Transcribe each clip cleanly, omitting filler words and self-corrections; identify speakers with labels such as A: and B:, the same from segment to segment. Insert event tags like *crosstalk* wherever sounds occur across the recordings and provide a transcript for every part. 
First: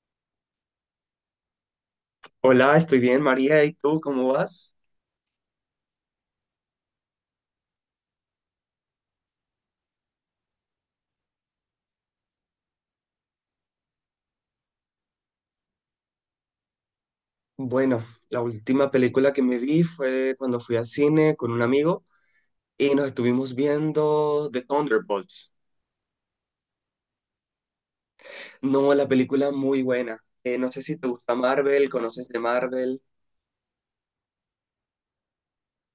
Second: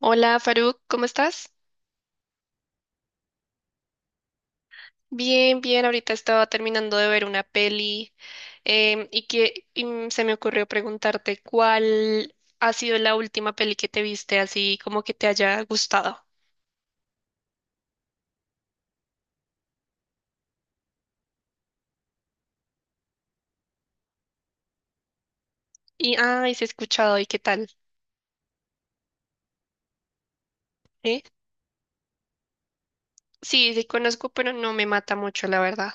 A: Hola Faruk, ¿cómo estás?
B: Hola, estoy bien, María. ¿Y tú cómo vas?
A: Bien, bien, ahorita estaba terminando de ver una peli, se me ocurrió preguntarte cuál ha sido la última peli que te viste así como que te haya gustado.
B: Bueno, la última película que me vi fue cuando fui al cine con un amigo y nos estuvimos viendo The Thunderbolts.
A: Y ay, se ha escuchado y qué tal,
B: No, la película muy buena. No sé si te
A: ¿eh?
B: gusta Marvel, conoces de Marvel,
A: Sí, sí conozco, pero no me mata mucho, la verdad.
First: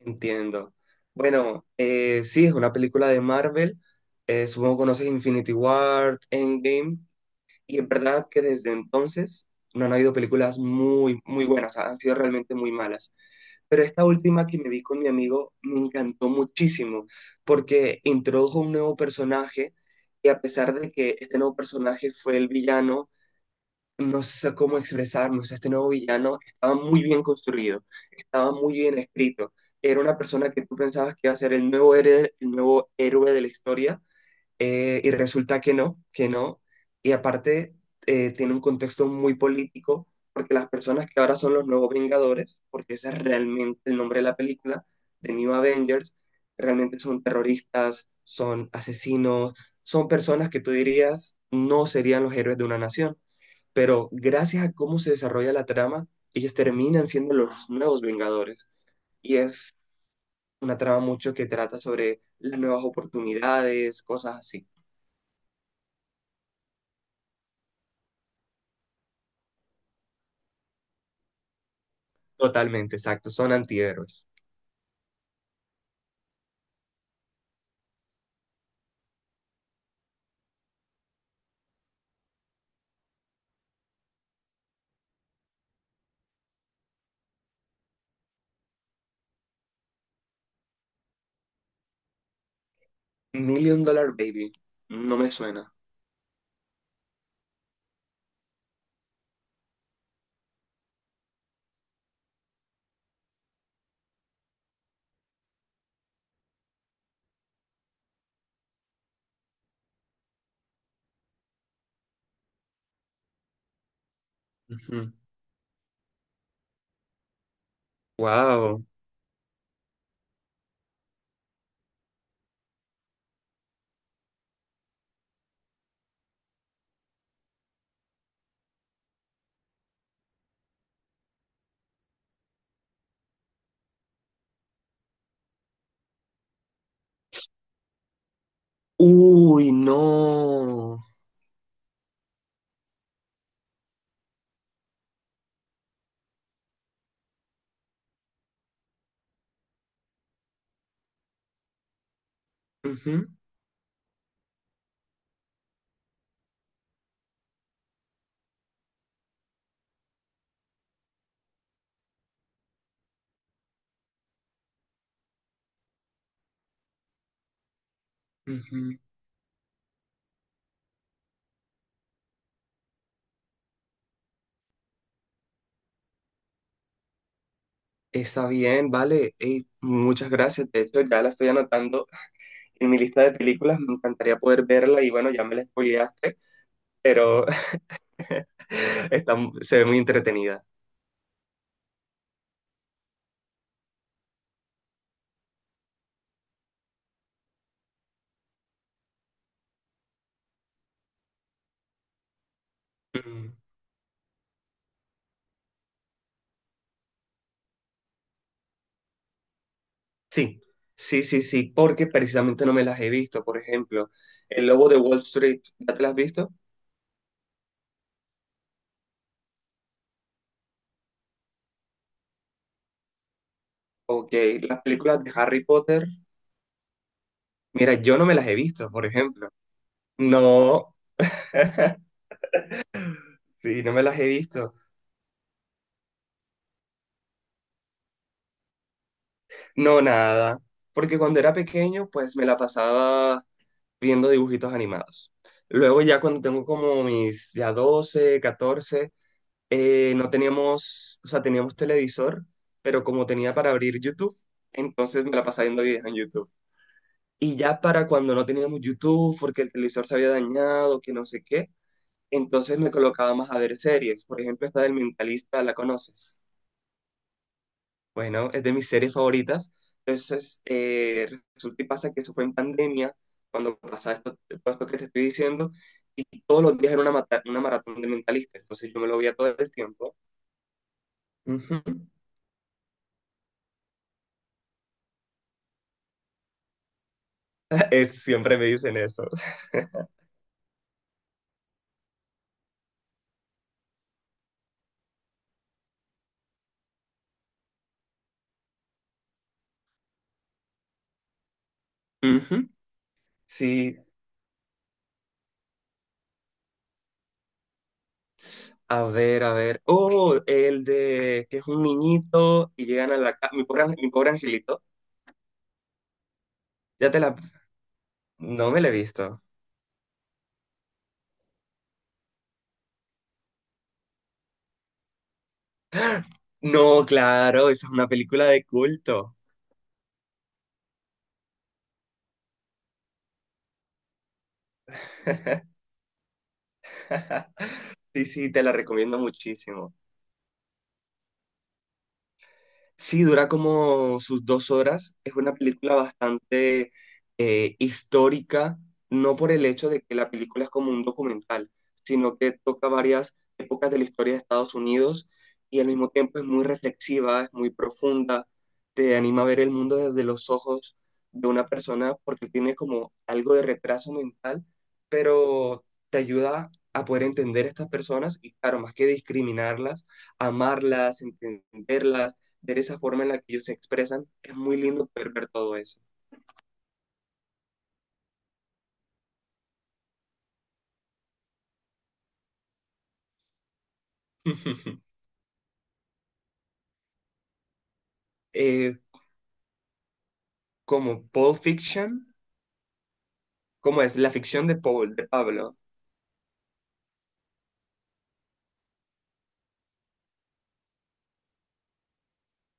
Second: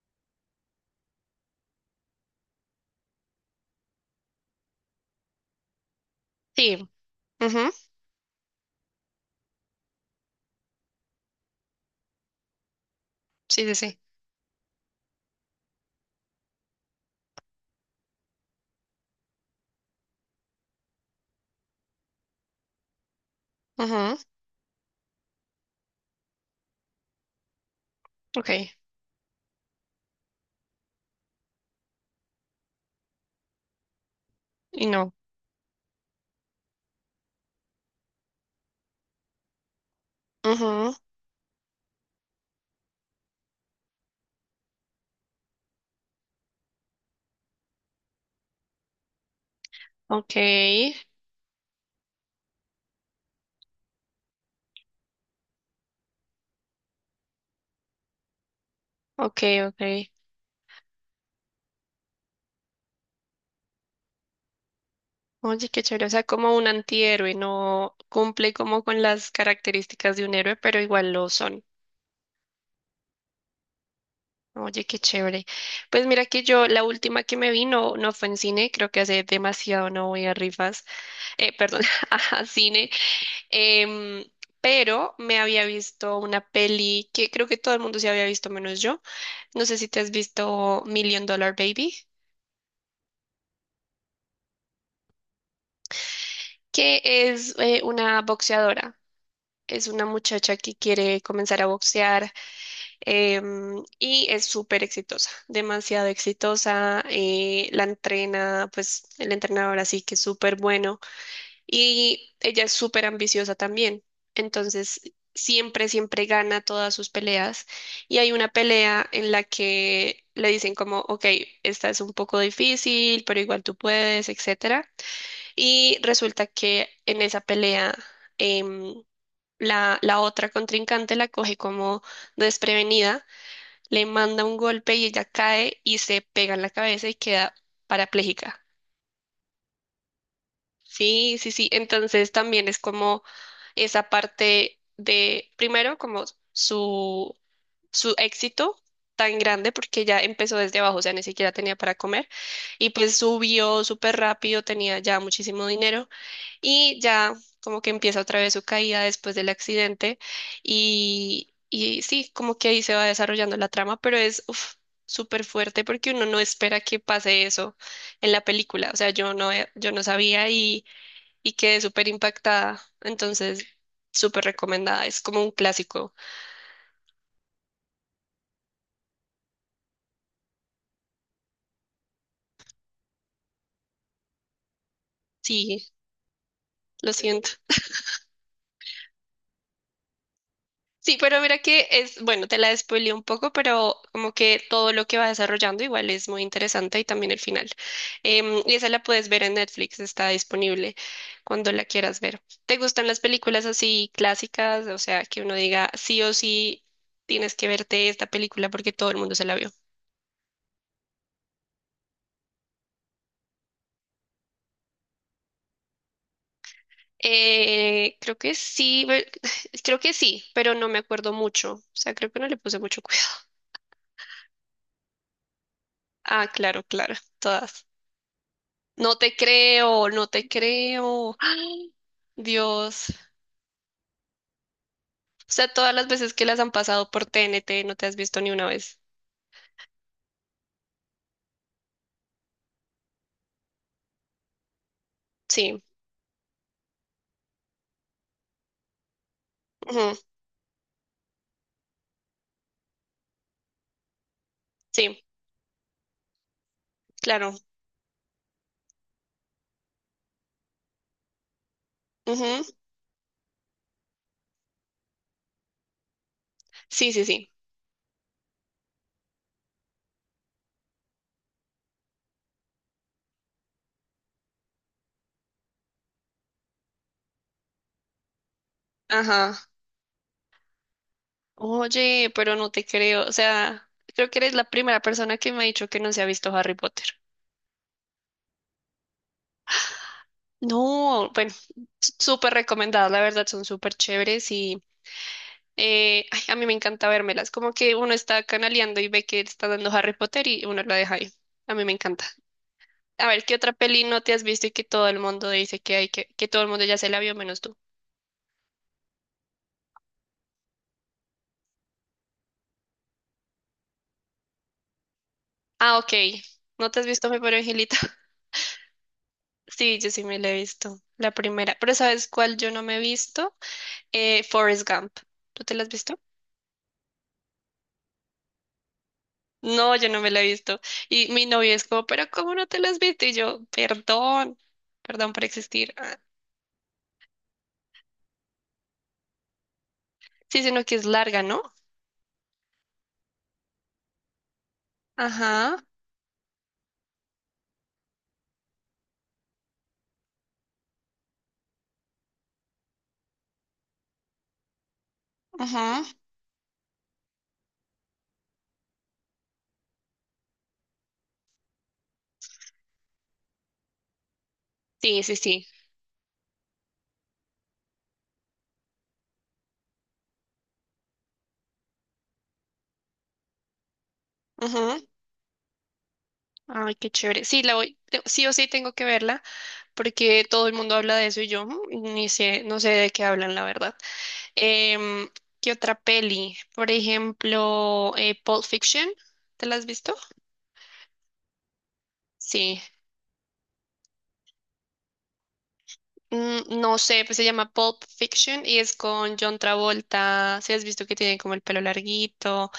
B: entiendo. Bueno, sí, es una película de Marvel. Supongo que conoces Infinity War,
A: Sí,
B: Endgame.
A: ujú.
B: Y en verdad que desde entonces no han habido películas muy, muy buenas, han sido realmente muy malas.
A: Sí, sí,
B: Pero
A: sí.
B: esta última que me vi con mi amigo me encantó muchísimo porque introdujo un nuevo personaje y a pesar de que este nuevo personaje fue el villano,
A: Ujú.
B: no sé cómo expresarnos, este nuevo villano estaba muy bien construido,
A: Ok,
B: estaba muy bien escrito. Era una persona que tú pensabas que iba a ser el nuevo héroe de la historia,
A: y
B: y
A: no.
B: resulta que no, que no. Y aparte, tiene un contexto muy político, porque las
A: Ujú.
B: personas que ahora son los nuevos Vengadores, porque ese es realmente el nombre de la película, The New Avengers, realmente son terroristas, son asesinos, son
A: Ok,
B: personas que tú dirías no serían los héroes de una nación. Pero gracias a cómo se desarrolla la trama, ellos terminan siendo los nuevos Vengadores. Y
A: ok,
B: es
A: ok.
B: una trama mucho que trata sobre las nuevas oportunidades, cosas así.
A: Oye, qué chévere, o sea, como un antihéroe, no cumple como con las características de un héroe, pero igual lo son.
B: Totalmente, exacto, son antihéroes.
A: Oye, qué chévere. Pues mira que yo, la última que me vi no, no fue en cine, creo que hace demasiado no voy a rifas, perdón, *laughs* a cine, em, pero me había visto una peli que creo que todo el mundo se había visto menos yo. No sé si te has visto Million Dollar Baby,
B: Million Dollar Baby, no me suena.
A: que es una boxeadora, es una muchacha que quiere comenzar a boxear, y es súper exitosa, demasiado exitosa. La entrena, pues el entrenador así que es súper bueno y ella es súper ambiciosa también.
B: Ujú.
A: Entonces, siempre gana todas sus peleas. Y hay una
B: Wow.
A: pelea en la que le dicen como, ok, esta es un poco difícil, pero igual tú puedes, etcétera. Y resulta que en esa pelea... em, la otra contrincante la coge como desprevenida, le manda un golpe y ella cae y se pega en la cabeza y queda parapléjica.
B: Uy, no.
A: Sí, sí, sí. Entonces también es como esa parte de, primero, como su, su éxito tan grande porque ya empezó desde abajo, o sea, ni siquiera tenía para comer y
B: Ujú,
A: pues subió súper rápido, tenía ya muchísimo dinero y ya, como que empieza otra vez su caída después del accidente y sí, como que ahí se va desarrollando la trama, pero es uf, súper fuerte porque uno no espera que pase eso en la película.
B: ujú.
A: O sea, yo no, yo no sabía y quedé súper impactada. Entonces, súper recomendada. Es como un clásico.
B: Está bien, vale. Ey, muchas gracias. De hecho, ya la estoy anotando en mi lista de películas. Me encantaría poder verla y bueno, ya me la
A: Sí,
B: spoileaste,
A: lo
B: pero
A: siento.
B: *laughs* está, se ve muy entretenida.
A: Sí, pero mira que es, bueno, te la spoileé un poco, pero como que todo lo que va desarrollando igual es muy interesante y también el final. Y esa la puedes ver en Netflix, está disponible cuando la quieras ver. ¿Te gustan las
B: Mm,
A: películas así clásicas? O sea, que uno diga sí o sí tienes que verte esta película porque todo el mundo se la vio.
B: sí, sí, sí, sí, porque precisamente no me las he visto. Por ejemplo, El Lobo de Wall Street, ¿ya te las has visto?
A: Creo que sí, *laughs* *sighs* creo que sí, pero no me acuerdo mucho. O sea, creo que no le puse mucho cuidado.
B: Ok, las películas de Harry Potter,
A: Ah, claro, claro, todas.
B: mira, yo no me las he visto, por
A: No te
B: ejemplo.
A: creo, no te
B: No,
A: creo. Ay,
B: *laughs*
A: Dios.
B: sí, no me las he visto.
A: O sea, todas las veces que las han pasado por TNT no te has visto ni una vez.
B: No, nada. Porque cuando era pequeño, pues me la pasaba viendo dibujitos animados.
A: Sí,
B: Luego ya cuando tengo como mis ya 12, 14,
A: ujú.
B: no teníamos, o sea, teníamos televisor, pero como tenía para abrir YouTube,
A: Sí,
B: entonces me la pasaba viendo videos en YouTube.
A: claro.
B: Y ya para cuando no teníamos YouTube, porque el televisor se había dañado, que no sé qué.
A: Ujú.
B: Entonces me colocaba más a ver series. Por ejemplo, esta del Mentalista, ¿la conoces?
A: Sí, sí, sí.
B: Bueno, es de mis series favoritas. Entonces, resulta y pasa que eso fue en pandemia, cuando pasaba esto, todo esto que te estoy diciendo, y todos los días era una, una maratón de Mentalista. Entonces yo me lo veía
A: Ajá.
B: todo el tiempo. Ujú. *laughs*
A: Oye, pero no te creo. O sea, creo que eres la primera persona que me ha dicho que no se ha visto Harry Potter.
B: Siempre me dicen eso. *laughs*
A: No, bueno, súper recomendadas, la verdad, son súper chéveres y ay, a mí me encanta vérmelas. Como que uno está canaleando y ve que está dando Harry Potter y uno la deja ahí. A mí me encanta.
B: Ujú.
A: A ver, ¿qué otra
B: Sí,
A: peli no te has visto y que todo el mundo dice que hay que todo el mundo ya se la vio menos tú?
B: a ver, a ver. Oh, el de que es un niñito y llegan a la casa. Mi pobre angelito.
A: Ah, ok. ¿No te has
B: Ya te
A: visto
B: la.
A: Mi pobre Angelita? *laughs*
B: No me la he visto.
A: Sí, yo sí me la he visto. La primera. Pero ¿sabes cuál yo no me he visto? Forrest Gump. ¿Tú te la has visto?
B: No, claro, esa es una película de culto.
A: No, yo no me la he visto. Y mi novio es como, pero ¿cómo no te la has visto? Y yo, perdón, perdón por
B: *laughs*
A: existir. Ah,
B: Sí, sí, te la recomiendo muchísimo.
A: sí, sino que es larga, ¿no?
B: Sí, dura como sus 2 horas. Es una
A: Ajá,
B: película bastante histórica, no por el hecho de que la película es como un documental, sino que toca varias épocas de la historia de Estados Unidos y al
A: ajá.
B: mismo tiempo es muy reflexiva, es muy profunda, te anima a ver el mundo desde los ojos de una persona porque tiene como algo de retraso mental,
A: Sí, sí, sí.
B: pero te ayuda a poder entender a estas personas y claro, más que discriminarlas, amarlas, entenderlas de esa forma en la que ellos se expresan, es muy lindo poder ver todo eso.
A: Ay, qué chévere. Sí, la voy, sí o sí tengo que verla porque todo el mundo habla de eso y yo mm, ni sé, no sé de qué hablan, la verdad.
B: *laughs*
A: Em, ¿Qué otra peli? Por ejemplo, Pulp
B: Eh,
A: Fiction. ¿Te la has visto?
B: Como Paul Fiction,
A: Sí.
B: ¿cómo es? La ficción de Paul, de Pablo.
A: Mm, no sé, pues se llama Pulp Fiction y es con John Travolta. Si has visto que tiene como el pelo larguito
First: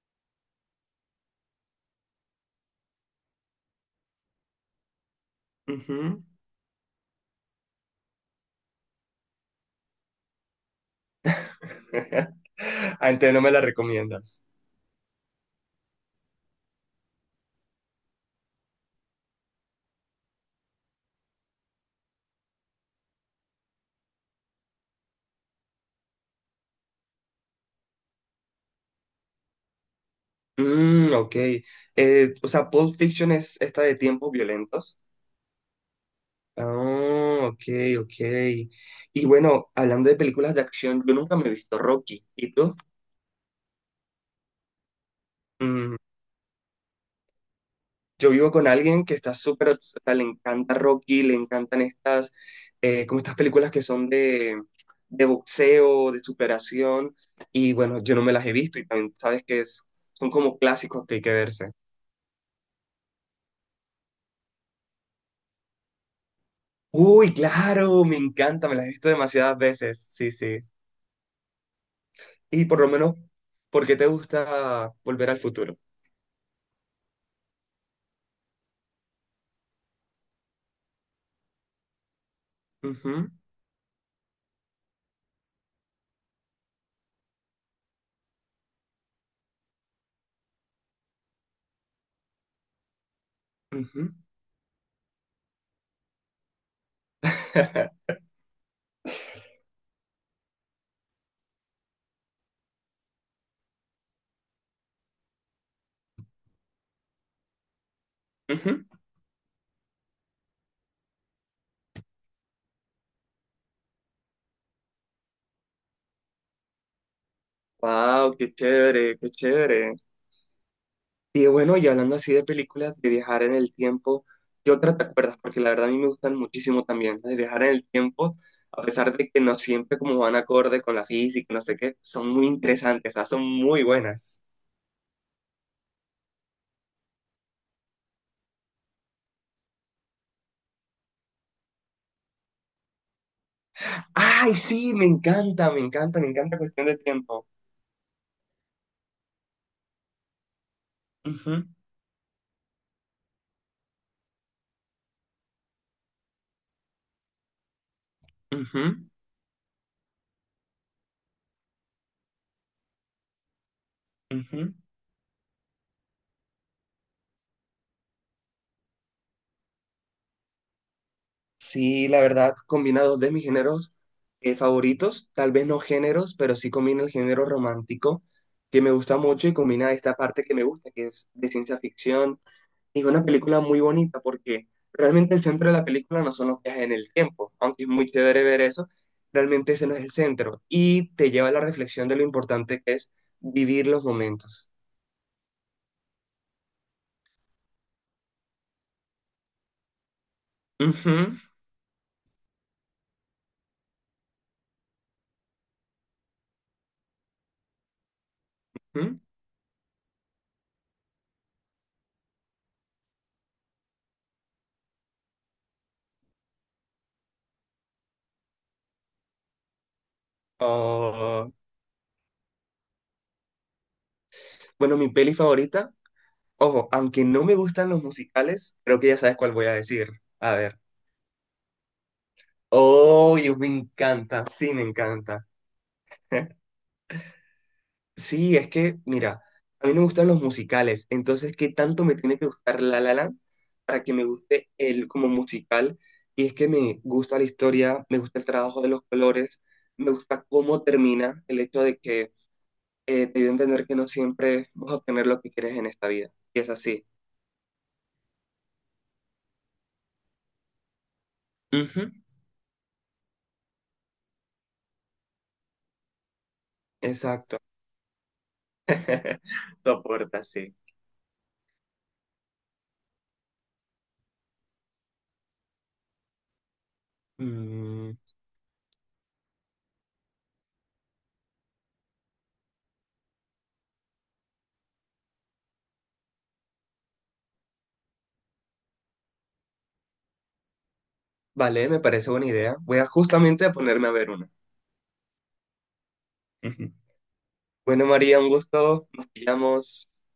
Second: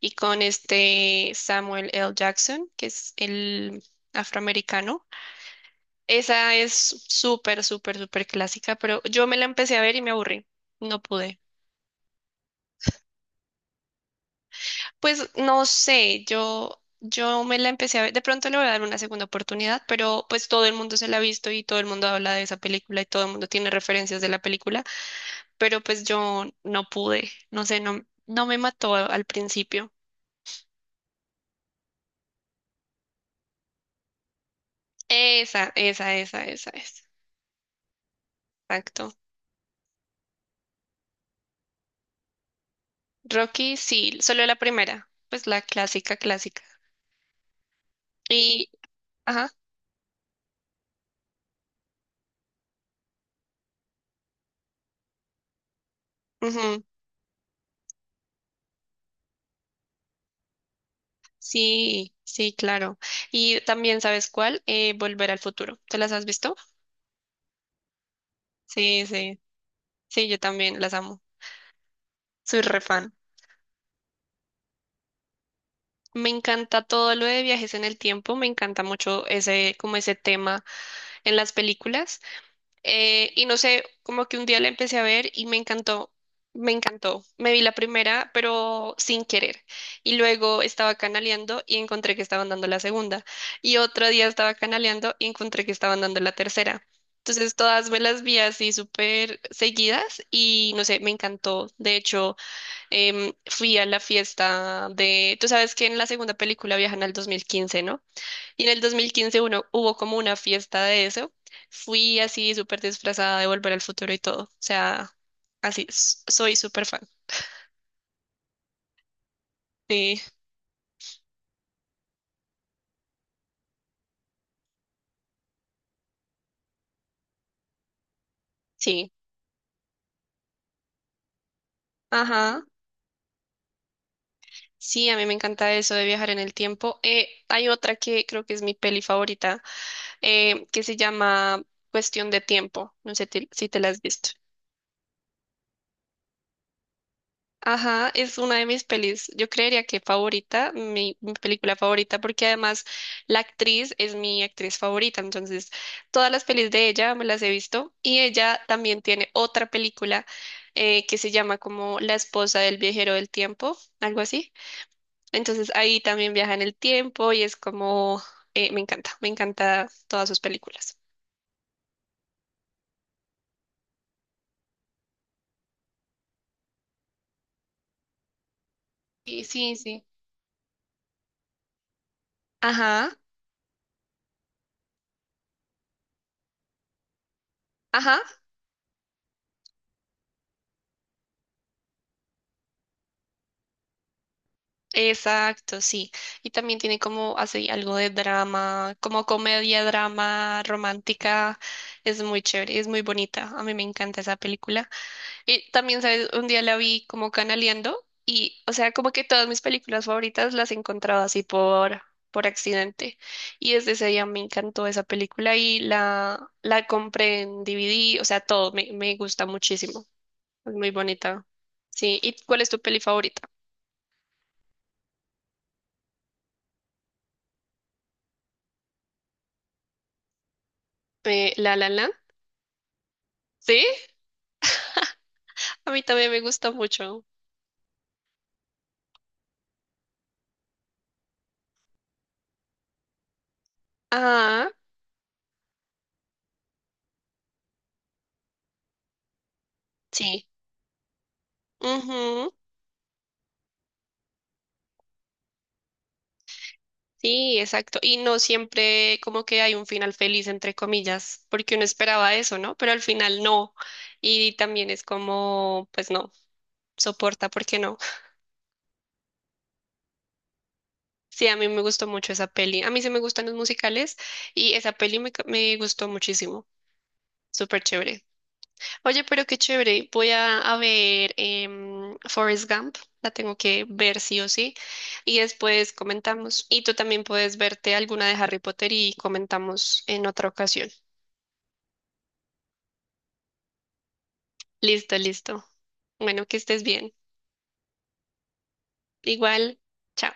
A: y con este Samuel L. Jackson, que es el afroamericano.
B: Ujú.
A: Esa es súper clásica, pero yo me la empecé a ver y me aburrí. No pude.
B: *laughs* Ah, entonces no me la recomiendas.
A: Pues no sé, yo me la empecé a ver. De pronto le voy a dar una segunda oportunidad, pero pues todo el mundo se la ha visto y todo el mundo habla de esa película y todo el mundo tiene referencias de la película, pero pues yo no pude. No sé, no, no me mató al principio.
B: Mm, ok. O sea, Pulp Fiction es esta de tiempos violentos.
A: Esa es.
B: Ah, ok, ok.
A: Exacto.
B: Y bueno, hablando de películas de acción, yo nunca me he visto Rocky. ¿Y tú?
A: Rocky, sí, solo la primera, pues la
B: Mm,
A: clásica, clásica.
B: yo vivo con
A: Y,
B: alguien que está
A: ajá.
B: súper, o sea, le encanta Rocky, le encantan estas, como estas películas que son de boxeo, de superación, y bueno, yo no me las he visto y también sabes que es, son como clásicos que hay que verse.
A: Sí, sí, claro. Y también, ¿sabes cuál? Volver al futuro. ¿Te las has visto?
B: Uy, claro, me encanta, me las he
A: Sí,
B: visto
A: sí,
B: demasiadas veces,
A: sí,
B: sí,
A: yo
B: sí.
A: también las amo. Soy
B: Y por
A: re
B: lo
A: fan.
B: menos, ¿por qué te gusta Volver al Futuro?
A: Me encanta todo lo de viajes en el tiempo, me encanta mucho ese, como ese tema en las películas.
B: Ujú,
A: Y no sé, como que un día la empecé a ver y me encantó, me encantó. Me vi la primera, pero sin querer. Y luego estaba canaleando y encontré que estaban dando la segunda. Y
B: ujú,
A: otro día estaba canaleando y encontré que estaban dando la tercera. Entonces todas me
B: *laughs*
A: las vi así súper seguidas y no sé, me encantó. De hecho, fui a la fiesta de, tú sabes que en la segunda película viajan al 2015, ¿no? Y en el
B: ujú.
A: 2015 uno, hubo como una fiesta de eso. Fui así súper disfrazada de Volver al Futuro y todo. O sea, así, soy súper fan.
B: Wow, qué chévere, qué chévere.
A: Sí,
B: Y bueno, y hablando así de películas, de viajar en el tiempo, ¿qué otra te acuerdas? Porque la verdad a mí me gustan muchísimo también las de viajar en el tiempo, a
A: sí.
B: pesar de que no siempre como van acorde con la física, no sé qué, son muy
A: Ajá.
B: interesantes, o sea, son muy buenas.
A: Sí, a mí me encanta eso de viajar en el tiempo. Hay otra que creo que es mi peli favorita, que se llama Cuestión de Tiempo. No sé si te la has visto.
B: ¡Ay, sí! Me encanta, me encanta, me encanta Cuestión de Tiempo.
A: Ajá, es una de mis pelis, yo creería que favorita, mi
B: Ujú,
A: película favorita, porque además la actriz es mi actriz favorita, entonces todas las pelis de ella me las he visto y ella
B: ujú,
A: también tiene otra película que se llama como La esposa del viajero del tiempo, algo así.
B: ujú.
A: Entonces ahí también viaja en el tiempo y es como, me encanta todas sus películas.
B: Sí, la verdad, combina dos de mis géneros favoritos, tal vez no géneros, pero sí combina el género romántico, que me gusta
A: Sí,
B: mucho y
A: sí,
B: combina
A: sí.
B: esta parte que me gusta, que es de ciencia ficción. Es
A: Ajá,
B: una película muy bonita porque realmente el centro de la película no son los viajes en el tiempo, aunque es muy
A: ajá.
B: chévere ver eso, realmente ese no es el centro. Y te lleva a la reflexión de lo importante que es vivir los momentos.
A: Exacto, sí. Y también tiene como así algo de drama, como comedia, drama,
B: Ujú,
A: romántica. Es muy chévere, es muy bonita. A mí me encanta esa película. Y también, ¿sabes? Un día la vi como canaleando y, o sea, como
B: ujú.
A: que todas mis películas favoritas las he encontrado así por accidente. Y desde ese día me encantó esa película y la compré en DVD, o sea, todo, me gusta muchísimo. Es muy bonita.
B: Oh,
A: Sí. ¿Y cuál es tu peli favorita?
B: bueno, mi peli favorita. Ojo, aunque no me gustan los musicales, creo que ya sabes cuál voy a decir. A ver.
A: La La Land.
B: Oh, me
A: ¿Sí?
B: encanta. Sí, me encanta.
A: A mí también me gusta mucho.
B: Sí, es que, mira, a mí no me gustan los musicales. Entonces, ¿qué tanto me tiene que gustar La La Land para que me
A: Ah,
B: guste él como musical? Y es que me gusta la historia, me gusta el trabajo de los colores, me
A: sí.
B: gusta cómo termina el hecho de que
A: Ujú.
B: te dio a entender que no siempre vas a obtener lo que quieres en esta vida. Y es así.
A: Sí, exacto. Y no siempre como que hay un final feliz, entre comillas, porque uno
B: Ujú,
A: esperaba eso, ¿no? Pero al final no. Y también es como, pues no, soporta,
B: exacto.
A: ¿por qué no?
B: *laughs* Soporta, sí.
A: Sí, a mí me gustó mucho esa peli. A mí sí me gustan los musicales y esa peli me, me gustó muchísimo. Súper
B: Mm,
A: chévere. Oye, pero qué chévere. Voy a ver Forrest Gump. La tengo que ver sí o sí. Y después comentamos. Y tú también puedes verte alguna de Harry Potter y comentamos en otra ocasión.
B: vale, me parece buena idea. Voy a justamente a ponerme a ver una.
A: Listo, listo. Bueno, que estés
B: Ujú.
A: bien.
B: Bueno, María, un gusto. Nos
A: Igual,
B: pillamos.
A: chao.